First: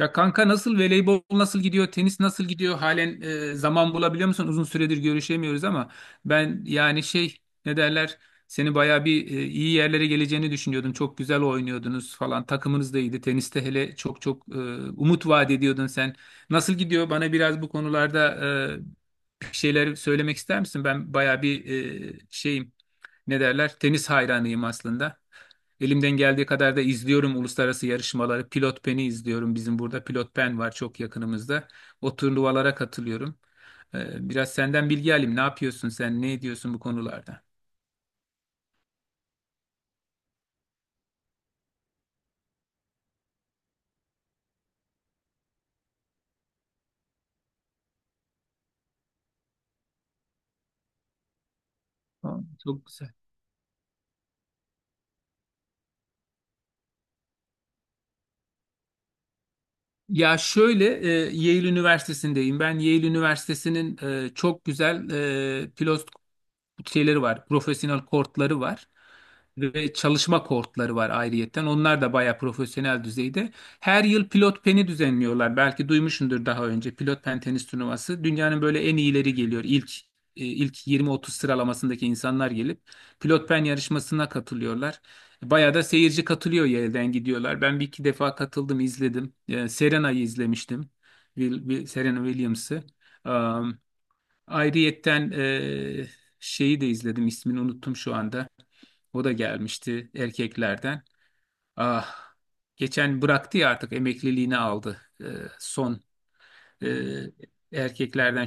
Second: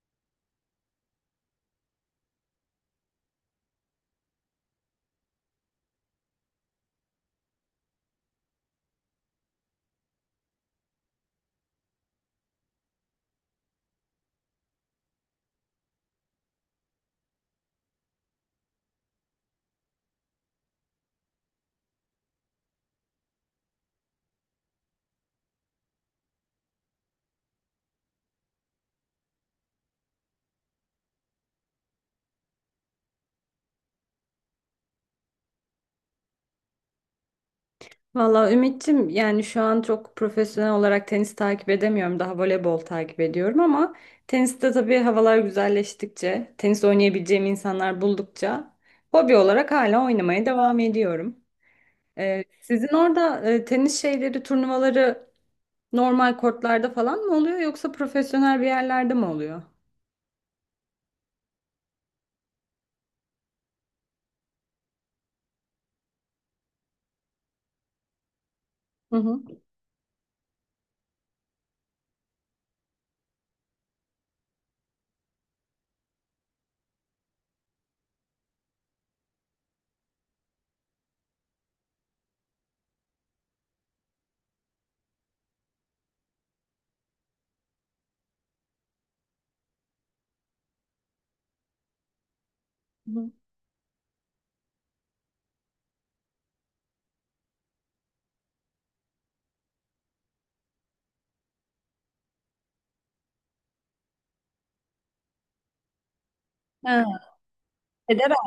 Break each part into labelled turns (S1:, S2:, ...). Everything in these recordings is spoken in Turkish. S1: Ya kanka, nasıl? Voleybol nasıl gidiyor, tenis nasıl gidiyor halen? Zaman bulabiliyor musun? Uzun süredir görüşemiyoruz ama ben yani şey, ne derler, seni baya bir iyi yerlere geleceğini düşünüyordum. Çok güzel oynuyordunuz falan, takımınız da iyiydi. Teniste hele çok çok umut vaat ediyordun sen. Nasıl gidiyor? Bana biraz bu konularda e, bir şeyler söylemek ister misin? Ben bayağı bir şeyim. Ne derler? Tenis hayranıyım aslında. Elimden geldiği kadar da izliyorum uluslararası yarışmaları. Pilot Pen'i izliyorum. Bizim burada Pilot Pen var, çok yakınımızda. O turnuvalara katılıyorum. Biraz senden bilgi alayım. Ne yapıyorsun sen? Ne ediyorsun bu konularda?
S2: Valla Ümit'ciğim yani şu an çok profesyonel olarak tenis takip edemiyorum. Daha voleybol takip ediyorum ama teniste tabii havalar güzelleştikçe, tenis oynayabileceğim insanlar buldukça hobi olarak hala oynamaya devam ediyorum.
S1: Aa, çok
S2: Sizin
S1: güzel.
S2: orada tenis şeyleri, turnuvaları normal kortlarda falan mı oluyor yoksa profesyonel bir yerlerde mi oluyor?
S1: Ya şöyle, Yale Üniversitesi'ndeyim. Ben Yale Üniversitesi'nin çok güzel pilot şeyleri var. Profesyonel kortları var
S2: Hı hı.
S1: ve çalışma kortları var ayrıyetten. Onlar da bayağı profesyonel düzeyde. Her yıl Pilot Pen'i düzenliyorlar. Belki duymuşsundur daha önce. Pilot Pen tenis turnuvası, dünyanın böyle en iyileri geliyor. İlk 20-30 sıralamasındaki insanlar gelip Pilot Pen yarışmasına katılıyorlar. Bayağı da seyirci katılıyor, yerden gidiyorlar. Ben bir iki defa katıldım, izledim. Serena'yı izlemiştim. Serena Williams'ı.
S2: Hı hı.
S1: Ayrıyetten şeyi de izledim, ismini unuttum şu anda. O da gelmişti erkeklerden. Ah, geçen bıraktı ya, artık emekliliğini aldı. Son eee, erkeklerden.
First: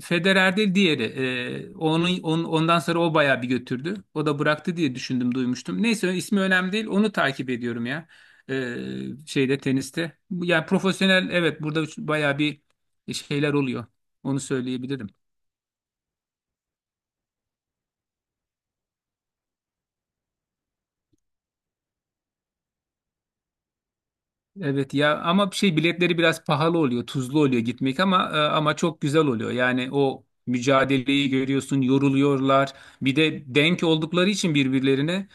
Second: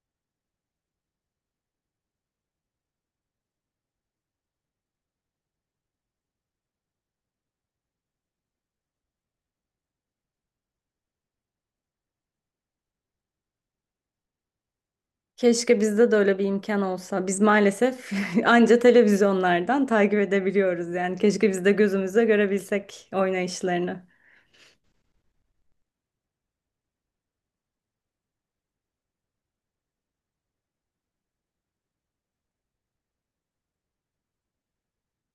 S1: Federer değil, diğeri. Onun, ondan sonra o bayağı bir götürdü. O da bıraktı diye düşündüm, duymuştum. Neyse, ismi önemli değil. Onu takip ediyorum ya. Şeyde, teniste. Yani profesyonel, evet, burada bayağı bir şeyler oluyor. Onu söyleyebilirim.
S2: Keşke bizde de öyle bir imkan olsa. Biz maalesef anca televizyonlardan takip edebiliyoruz. Yani keşke biz de gözümüzle görebilsek oynayışlarını.
S1: Evet ya ama şey, biletleri biraz pahalı oluyor, tuzlu oluyor gitmek ama çok güzel oluyor. Yani o mücadeleyi görüyorsun, yoruluyorlar. Bir de denk oldukları için birbirlerine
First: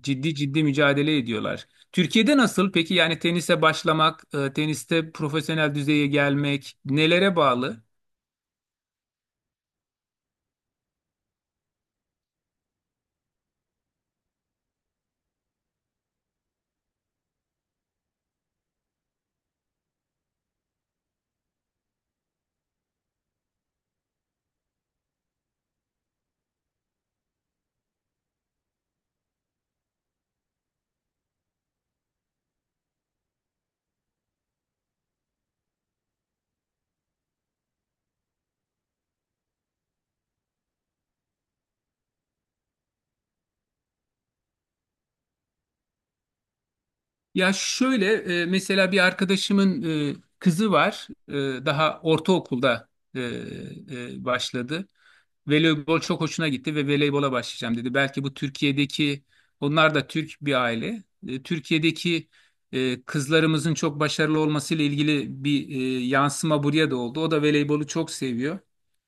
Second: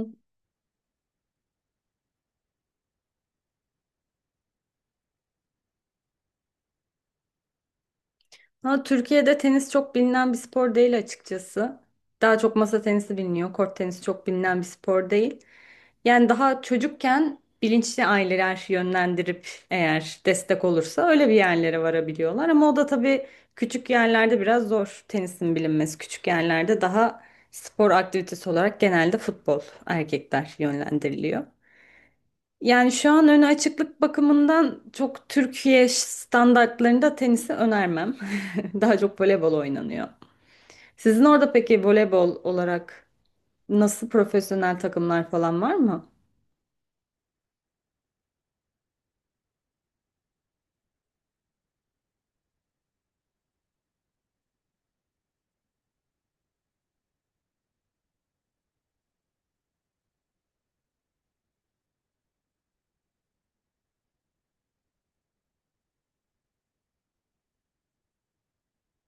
S1: ciddi ciddi mücadele ediyorlar. Türkiye'de nasıl? Peki yani tenise başlamak, teniste profesyonel düzeye gelmek nelere bağlı?
S2: Ha, Türkiye'de tenis çok bilinen bir spor değil açıkçası. Daha çok masa tenisi biliniyor. Kort tenisi çok bilinen bir spor değil. Yani daha çocukken bilinçli aileler yönlendirip eğer destek olursa öyle bir yerlere varabiliyorlar. Ama o da tabii küçük yerlerde biraz zor tenisin bilinmesi. Küçük yerlerde daha spor aktivitesi olarak genelde futbol erkekler yönlendiriliyor. Yani şu an öne açıklık bakımından çok Türkiye standartlarında tenisi önermem. Daha çok voleybol oynanıyor. Sizin orada peki voleybol olarak nasıl profesyonel takımlar falan var mı?
S1: Ya şöyle, mesela bir arkadaşımın kızı var. Daha ortaokulda e, başladı. Voleybol çok hoşuna gitti ve voleybola başlayacağım dedi. Belki bu Türkiye'deki, onlar da Türk bir aile. Türkiye'deki kızlarımızın çok başarılı olmasıyla ilgili bir yansıma buraya da oldu. O da voleybolu çok seviyor.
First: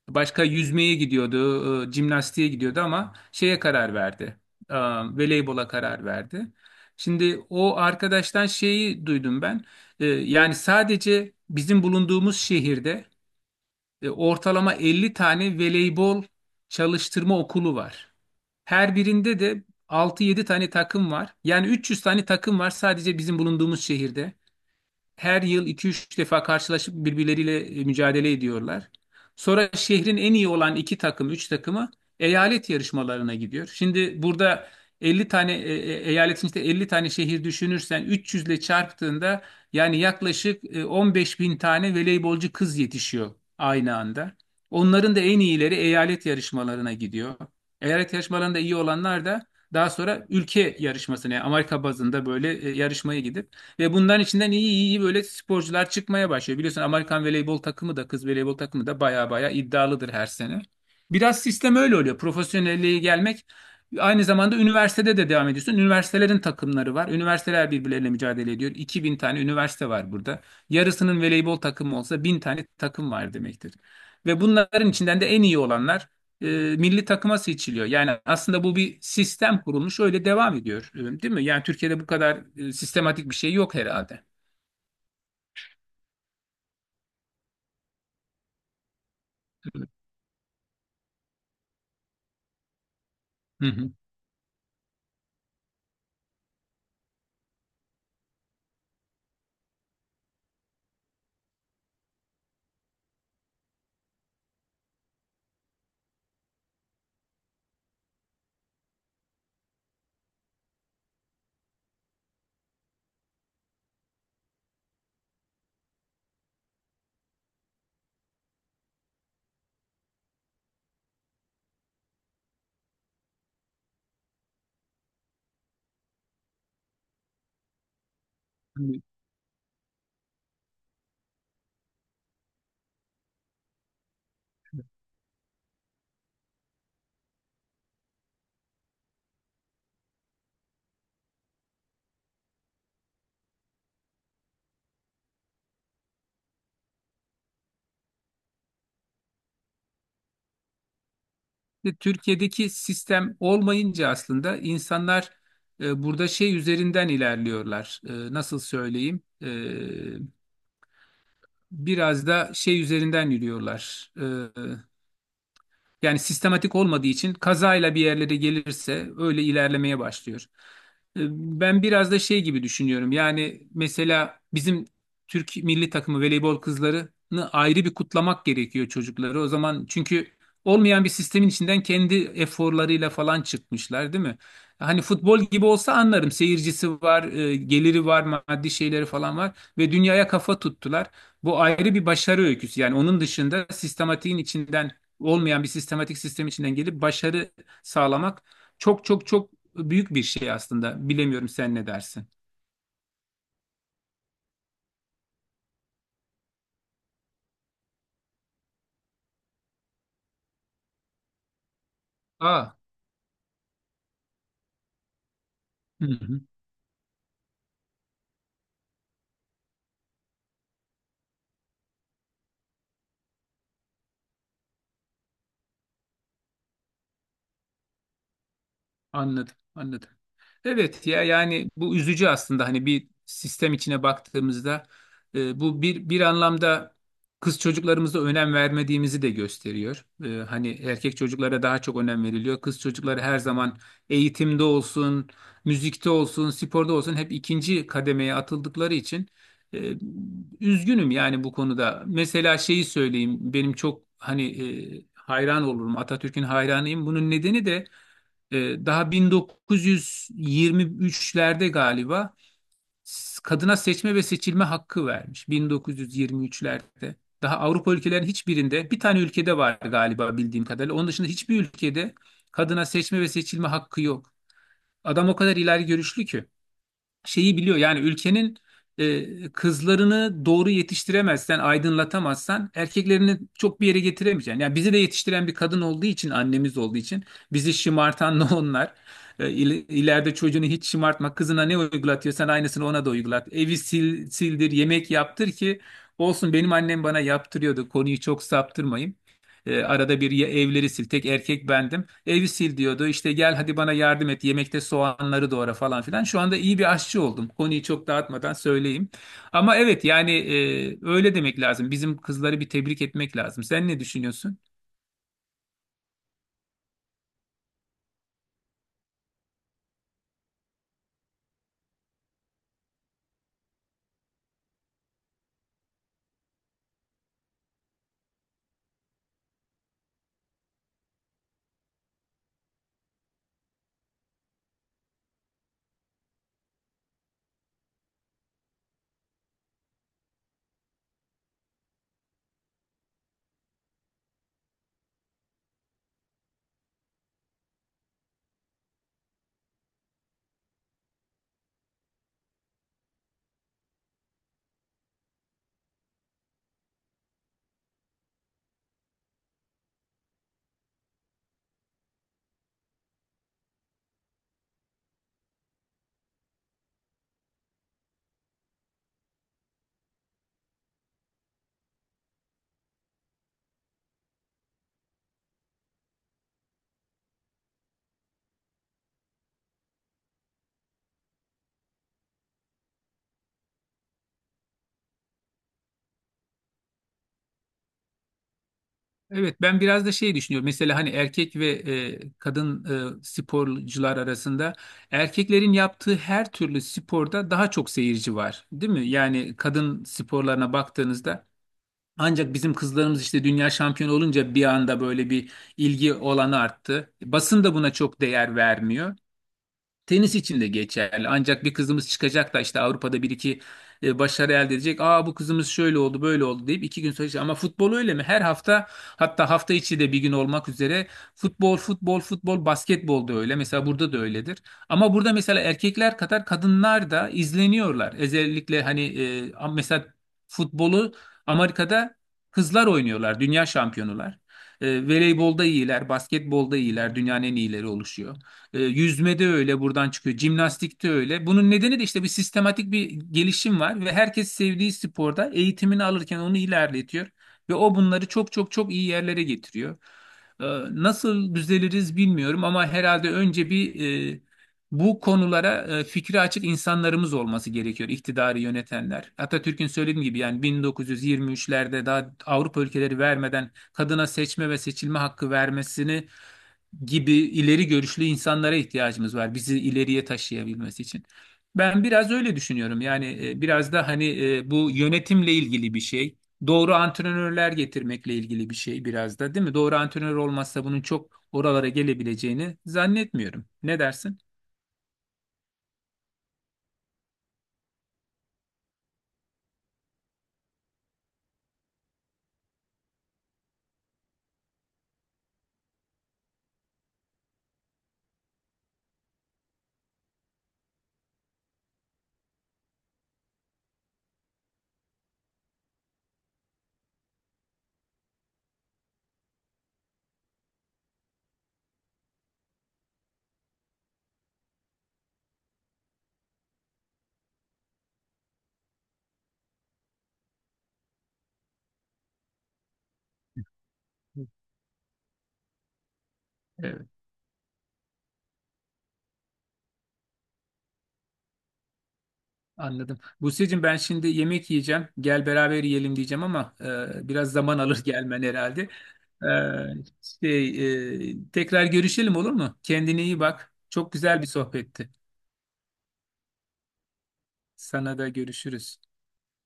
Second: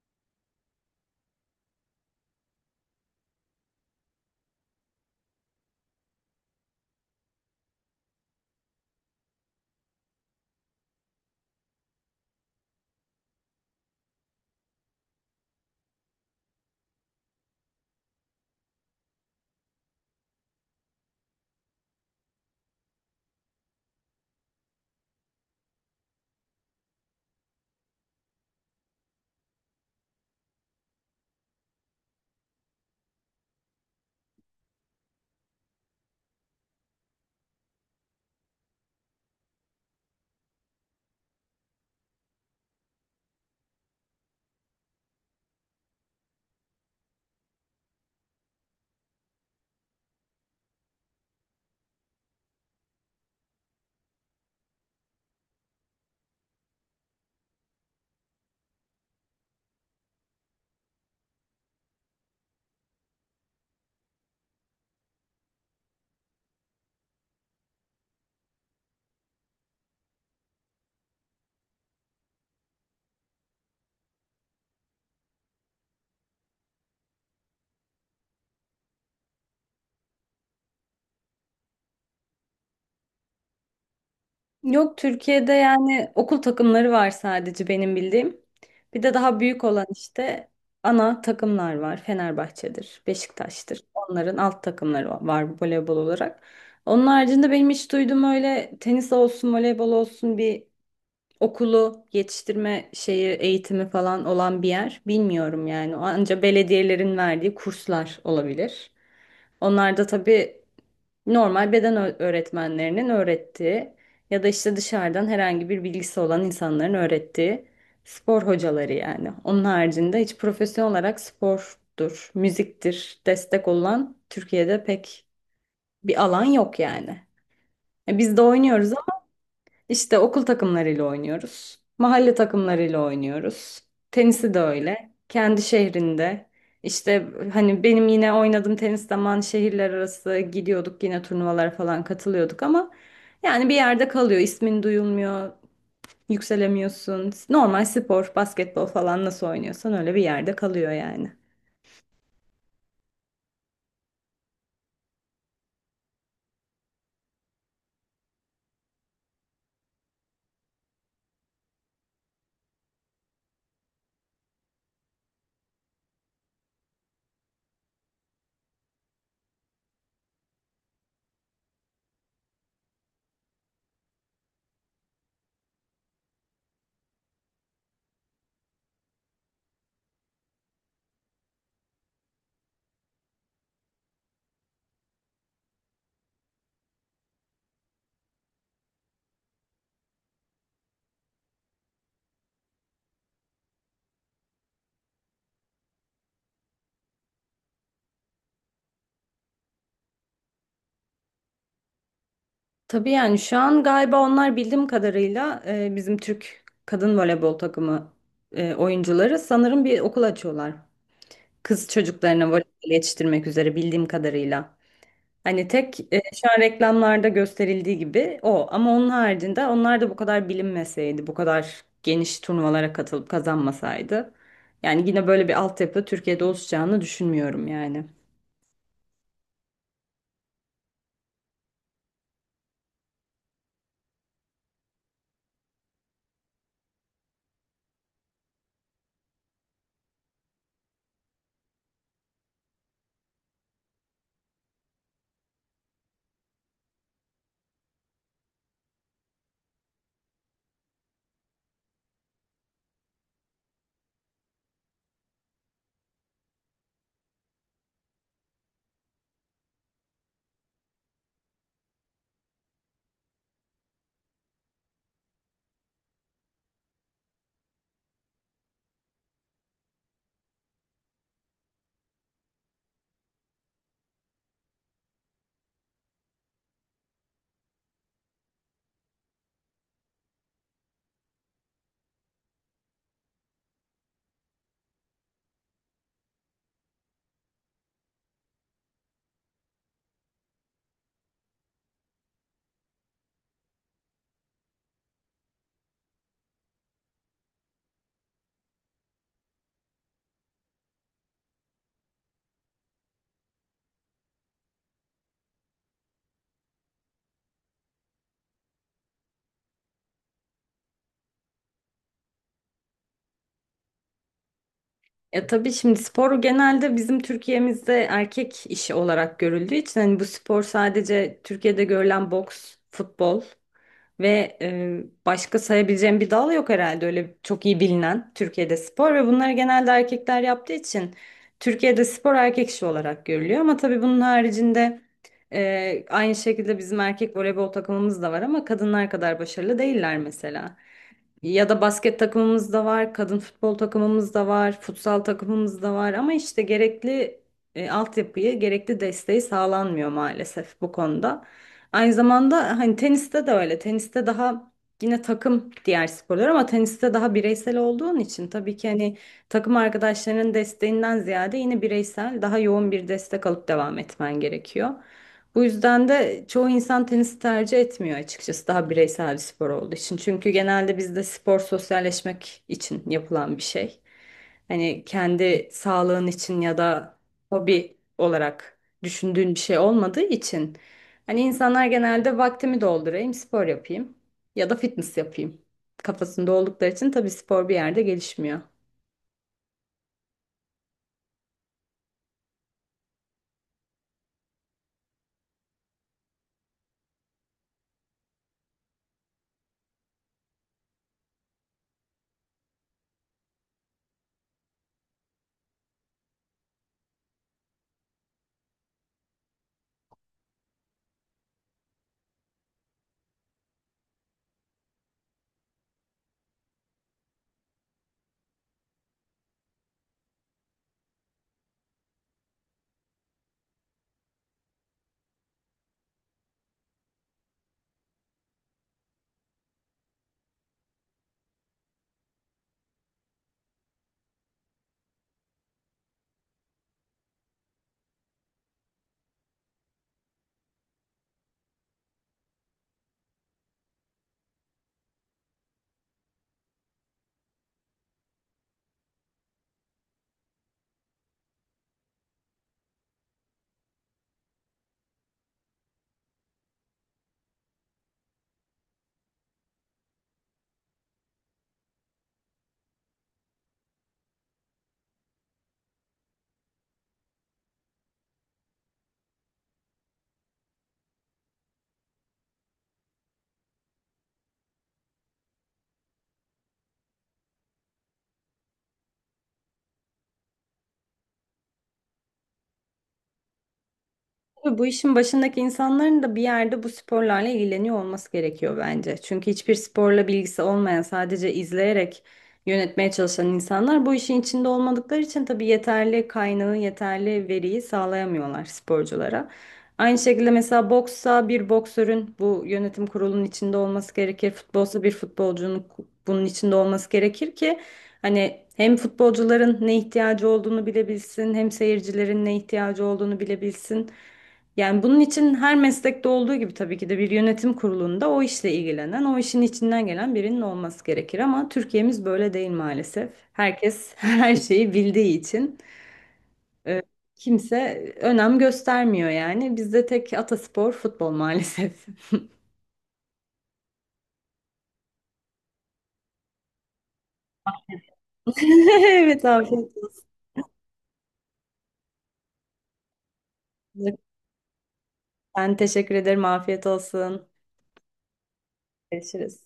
S1: Başka yüzmeye gidiyordu, jimnastiğe gidiyordu ama şeye karar verdi. E, Voleybola karar verdi. Şimdi o arkadaştan şeyi duydum ben. Yani sadece bizim bulunduğumuz şehirde ortalama 50 tane voleybol çalıştırma okulu var. Her birinde de altı yedi tane takım var. Yani 300 tane takım var sadece bizim bulunduğumuz şehirde, her yıl iki üç defa karşılaşıp birbirleriyle mücadele ediyorlar. Sonra şehrin en iyi olan 2 takım, 3 takımı eyalet yarışmalarına gidiyor. Şimdi burada 50 tane eyaletin, işte 50 tane şehir düşünürsen 300 ile çarptığında, yani yaklaşık 15 bin tane voleybolcu kız yetişiyor aynı anda. Onların da en iyileri eyalet yarışmalarına gidiyor. Eyalet yarışmalarında iyi olanlar da daha sonra ülke yarışmasına, yani Amerika bazında böyle yarışmaya gidip, ve bundan içinden iyi iyi böyle sporcular çıkmaya başlıyor. Biliyorsun Amerikan voleybol takımı da, kız voleybol takımı da baya baya iddialıdır her sene. Biraz sistem öyle oluyor. Profesyonelliğe gelmek, aynı zamanda üniversitede de devam ediyorsun. Üniversitelerin takımları var. Üniversiteler birbirleriyle mücadele ediyor. 2.000 tane üniversite var burada. Yarısının voleybol takımı olsa 1000 tane takım var demektir. Ve bunların içinden de en iyi olanlar e, milli takıma seçiliyor. Yani aslında bu bir sistem kurulmuş, öyle devam ediyor, değil mi? Yani Türkiye'de bu kadar sistematik bir şey yok herhalde.
S2: Yok Türkiye'de yani okul takımları var sadece benim bildiğim. Bir de daha büyük olan işte ana takımlar var. Fenerbahçe'dir,
S1: Hı
S2: Beşiktaş'tır.
S1: hı.
S2: Onların alt takımları var voleybol olarak. Onun haricinde benim hiç duyduğum öyle tenis olsun, voleybol olsun bir okulu yetiştirme şeyi eğitimi falan olan bir yer bilmiyorum yani. Anca belediyelerin verdiği kurslar olabilir. Onlar da tabii normal beden öğretmenlerinin öğrettiği ya da işte dışarıdan herhangi bir bilgisi olan insanların öğrettiği spor hocaları yani. Onun haricinde hiç profesyonel olarak spordur, müziktir destek olan Türkiye'de pek bir alan yok yani. Biz de oynuyoruz işte okul takımlarıyla oynuyoruz. Mahalle takımlarıyla oynuyoruz. Tenisi de öyle. Kendi şehrinde. İşte hani benim yine oynadığım tenis zaman şehirler arası gidiyorduk yine turnuvalara falan katılıyorduk ama yani bir yerde kalıyor. İsmin duyulmuyor. Yükselemiyorsun. Normal spor, basketbol falan nasıl oynuyorsan öyle bir yerde kalıyor yani.
S1: Ve Türkiye'deki sistem olmayınca aslında insanlar burada şey üzerinden ilerliyorlar. Nasıl söyleyeyim? Biraz da şey üzerinden yürüyorlar. E, Yani sistematik olmadığı için kazayla bir yerlere gelirse öyle ilerlemeye başlıyor. E, Ben biraz da şey gibi düşünüyorum. Yani mesela bizim Türk milli takımı voleybol kızlarını ayrı bir kutlamak gerekiyor, çocukları. O zaman çünkü olmayan bir sistemin içinden kendi eforlarıyla falan çıkmışlar, değil mi? Hani futbol gibi olsa anlarım. Seyircisi var, geliri var, maddi şeyleri falan var ve dünyaya kafa tuttular. Bu ayrı bir başarı öyküsü. Yani onun dışında sistematiğin içinden, olmayan bir sistematik sistem içinden gelip başarı sağlamak çok çok çok büyük bir şey aslında. Bilemiyorum, sen ne dersin?
S2: Tabii yani şu an galiba onlar bildiğim kadarıyla bizim Türk kadın voleybol takımı oyuncuları sanırım bir okul açıyorlar. Kız çocuklarına voleybol
S1: Aa,
S2: yetiştirmek üzere bildiğim kadarıyla. Hani tek
S1: hı hı,
S2: şu an reklamlarda gösterildiği gibi o. Ama onun haricinde onlar da bu kadar bilinmeseydi, bu kadar geniş turnuvalara katılıp kazanmasaydı. Yani yine böyle bir altyapı Türkiye'de oluşacağını düşünmüyorum yani.
S1: anladım, anladım. Evet ya, yani bu üzücü aslında, hani bir sistem içine baktığımızda bu bir anlamda kız çocuklarımıza önem vermediğimizi de gösteriyor. Hani erkek çocuklara daha çok önem veriliyor. Kız çocukları her zaman eğitimde olsun, müzikte olsun, sporda olsun hep ikinci kademeye atıldıkları için e, üzgünüm yani bu konuda. Mesela şeyi söyleyeyim, benim çok hani hayran olurum, Atatürk'ün hayranıyım. Bunun nedeni de daha 1923'lerde galiba kadına seçme ve seçilme hakkı vermiş 1923'lerde. Daha Avrupa ülkelerin hiçbirinde, bir tane ülkede var galiba bildiğim kadarıyla. Onun dışında hiçbir ülkede kadına seçme ve seçilme hakkı yok. Adam o kadar ileri görüşlü ki şeyi biliyor. Yani ülkenin kızlarını doğru yetiştiremezsen, aydınlatamazsan erkeklerini çok bir yere getiremeyeceksin. Yani bizi de yetiştiren bir kadın olduğu için, annemiz olduğu için bizi şımartan da onlar. E, il- ileride çocuğunu hiç şımartma. Kızına ne uygulatıyorsan aynısını ona da uygulat. Evi sil, sildir, yemek yaptır ki olsun, benim annem bana yaptırıyordu. Konuyu çok saptırmayayım. Arada bir ya, evleri sil. Tek erkek bendim. Evi sil diyordu. İşte gel hadi bana yardım et. Yemekte soğanları doğra falan filan. Şu anda iyi bir aşçı oldum. Konuyu çok dağıtmadan söyleyeyim. Ama evet yani, öyle demek lazım. Bizim kızları bir tebrik etmek lazım. Sen ne düşünüyorsun?
S2: Ya tabii şimdi spor genelde bizim Türkiye'mizde erkek işi olarak görüldüğü için hani bu spor sadece Türkiye'de görülen boks, futbol. Ve başka sayabileceğim bir dal yok herhalde öyle çok iyi bilinen Türkiye'de spor ve bunları genelde erkekler yaptığı için Türkiye'de spor erkek işi olarak görülüyor. Ama tabii bunun haricinde aynı şekilde bizim erkek voleybol takımımız da var ama kadınlar kadar başarılı değiller mesela. Ya da basket takımımız da var, kadın futbol takımımız da var, futsal takımımız da var ama işte gerekli altyapıyı, gerekli desteği sağlanmıyor maalesef bu konuda. Aynı zamanda hani teniste de öyle. Teniste daha yine takım diğer sporlar ama teniste daha bireysel olduğun için tabii ki hani takım arkadaşlarının desteğinden ziyade yine bireysel daha yoğun bir destek alıp devam etmen gerekiyor. Bu yüzden de çoğu insan tenisi tercih etmiyor açıkçası daha bireysel bir spor olduğu için. Çünkü genelde bizde spor sosyalleşmek için yapılan bir şey. Hani kendi sağlığın için ya da hobi olarak düşündüğün bir şey olmadığı için hani insanlar genelde vaktimi doldurayım, spor yapayım ya da fitness yapayım kafasında oldukları için tabii spor bir yerde gelişmiyor.
S1: Evet, ben biraz da şey düşünüyorum. Mesela hani erkek ve kadın sporcular arasında, erkeklerin yaptığı her türlü sporda daha çok seyirci var, değil mi? Yani kadın sporlarına baktığınızda, ancak bizim kızlarımız işte dünya şampiyonu olunca bir anda böyle bir ilgi olanı arttı. Basın da buna çok değer vermiyor. Tenis için de geçerli. Ancak bir kızımız çıkacak da işte Avrupa'da bir iki başarı elde edecek. Aa, bu kızımız şöyle oldu böyle oldu deyip iki gün sonra. Ama futbol öyle mi? Her hafta, hatta hafta içi de bir gün olmak üzere, futbol futbol futbol, basketbol da öyle. Mesela burada da öyledir. Ama burada mesela erkekler kadar kadınlar da izleniyorlar. Özellikle hani mesela futbolu Amerika'da kızlar oynuyorlar. Dünya şampiyonular. Voleybolda iyiler, basketbolda iyiler, dünyanın en iyileri oluşuyor. Yüzmede öyle, buradan çıkıyor. Jimnastikte öyle. Bunun nedeni de işte bir sistematik bir gelişim var ve herkes sevdiği sporda eğitimini alırken onu ilerletiyor, ve o bunları çok çok çok iyi yerlere getiriyor. E, Nasıl düzeliriz bilmiyorum, ama herhalde önce bir, e, bu konulara fikri açık insanlarımız olması gerekiyor, iktidarı yönetenler. Atatürk'ün söylediğim gibi yani 1923'lerde, daha Avrupa ülkeleri vermeden kadına seçme ve seçilme hakkı vermesini gibi, ileri görüşlü insanlara ihtiyacımız var bizi ileriye taşıyabilmesi için. Ben biraz öyle düşünüyorum. Yani biraz da hani bu yönetimle ilgili bir şey. Doğru antrenörler getirmekle ilgili bir şey biraz da, değil mi? Doğru antrenör olmazsa bunun çok oralara gelebileceğini zannetmiyorum. Ne dersin?
S2: Tabii bu işin başındaki insanların da bir yerde bu sporlarla ilgileniyor olması gerekiyor bence. Çünkü hiçbir sporla bilgisi olmayan, sadece izleyerek yönetmeye çalışan insanlar bu işin içinde olmadıkları için tabii yeterli kaynağı, yeterli veriyi sağlayamıyorlar sporculara. Aynı şekilde mesela boksa bir boksörün bu yönetim kurulunun içinde olması gerekir. Futbolsa bir futbolcunun bunun içinde olması gerekir ki hani hem futbolcuların ne ihtiyacı olduğunu bilebilsin, hem seyircilerin ne ihtiyacı olduğunu bilebilsin. Yani bunun için her meslekte olduğu gibi tabii ki de bir yönetim kurulunda o işle ilgilenen, o işin içinden gelen birinin olması gerekir ama Türkiye'miz böyle değil maalesef. Herkes her şeyi bildiği için e, kimse önem göstermiyor yani. Bizde tek ataspor futbol maalesef.
S1: Anladım. Buse'cim, ben şimdi yemek yiyeceğim. Gel beraber yiyelim diyeceğim ama biraz zaman alır gelmen herhalde.
S2: Evet
S1: E,
S2: afiyet
S1: tekrar görüşelim, olur mu? Kendine iyi bak. Çok
S2: olsun.
S1: güzel bir sohbetti.
S2: Ben teşekkür ederim. Afiyet olsun.
S1: Sana da görüşürüz.
S2: Görüşürüz.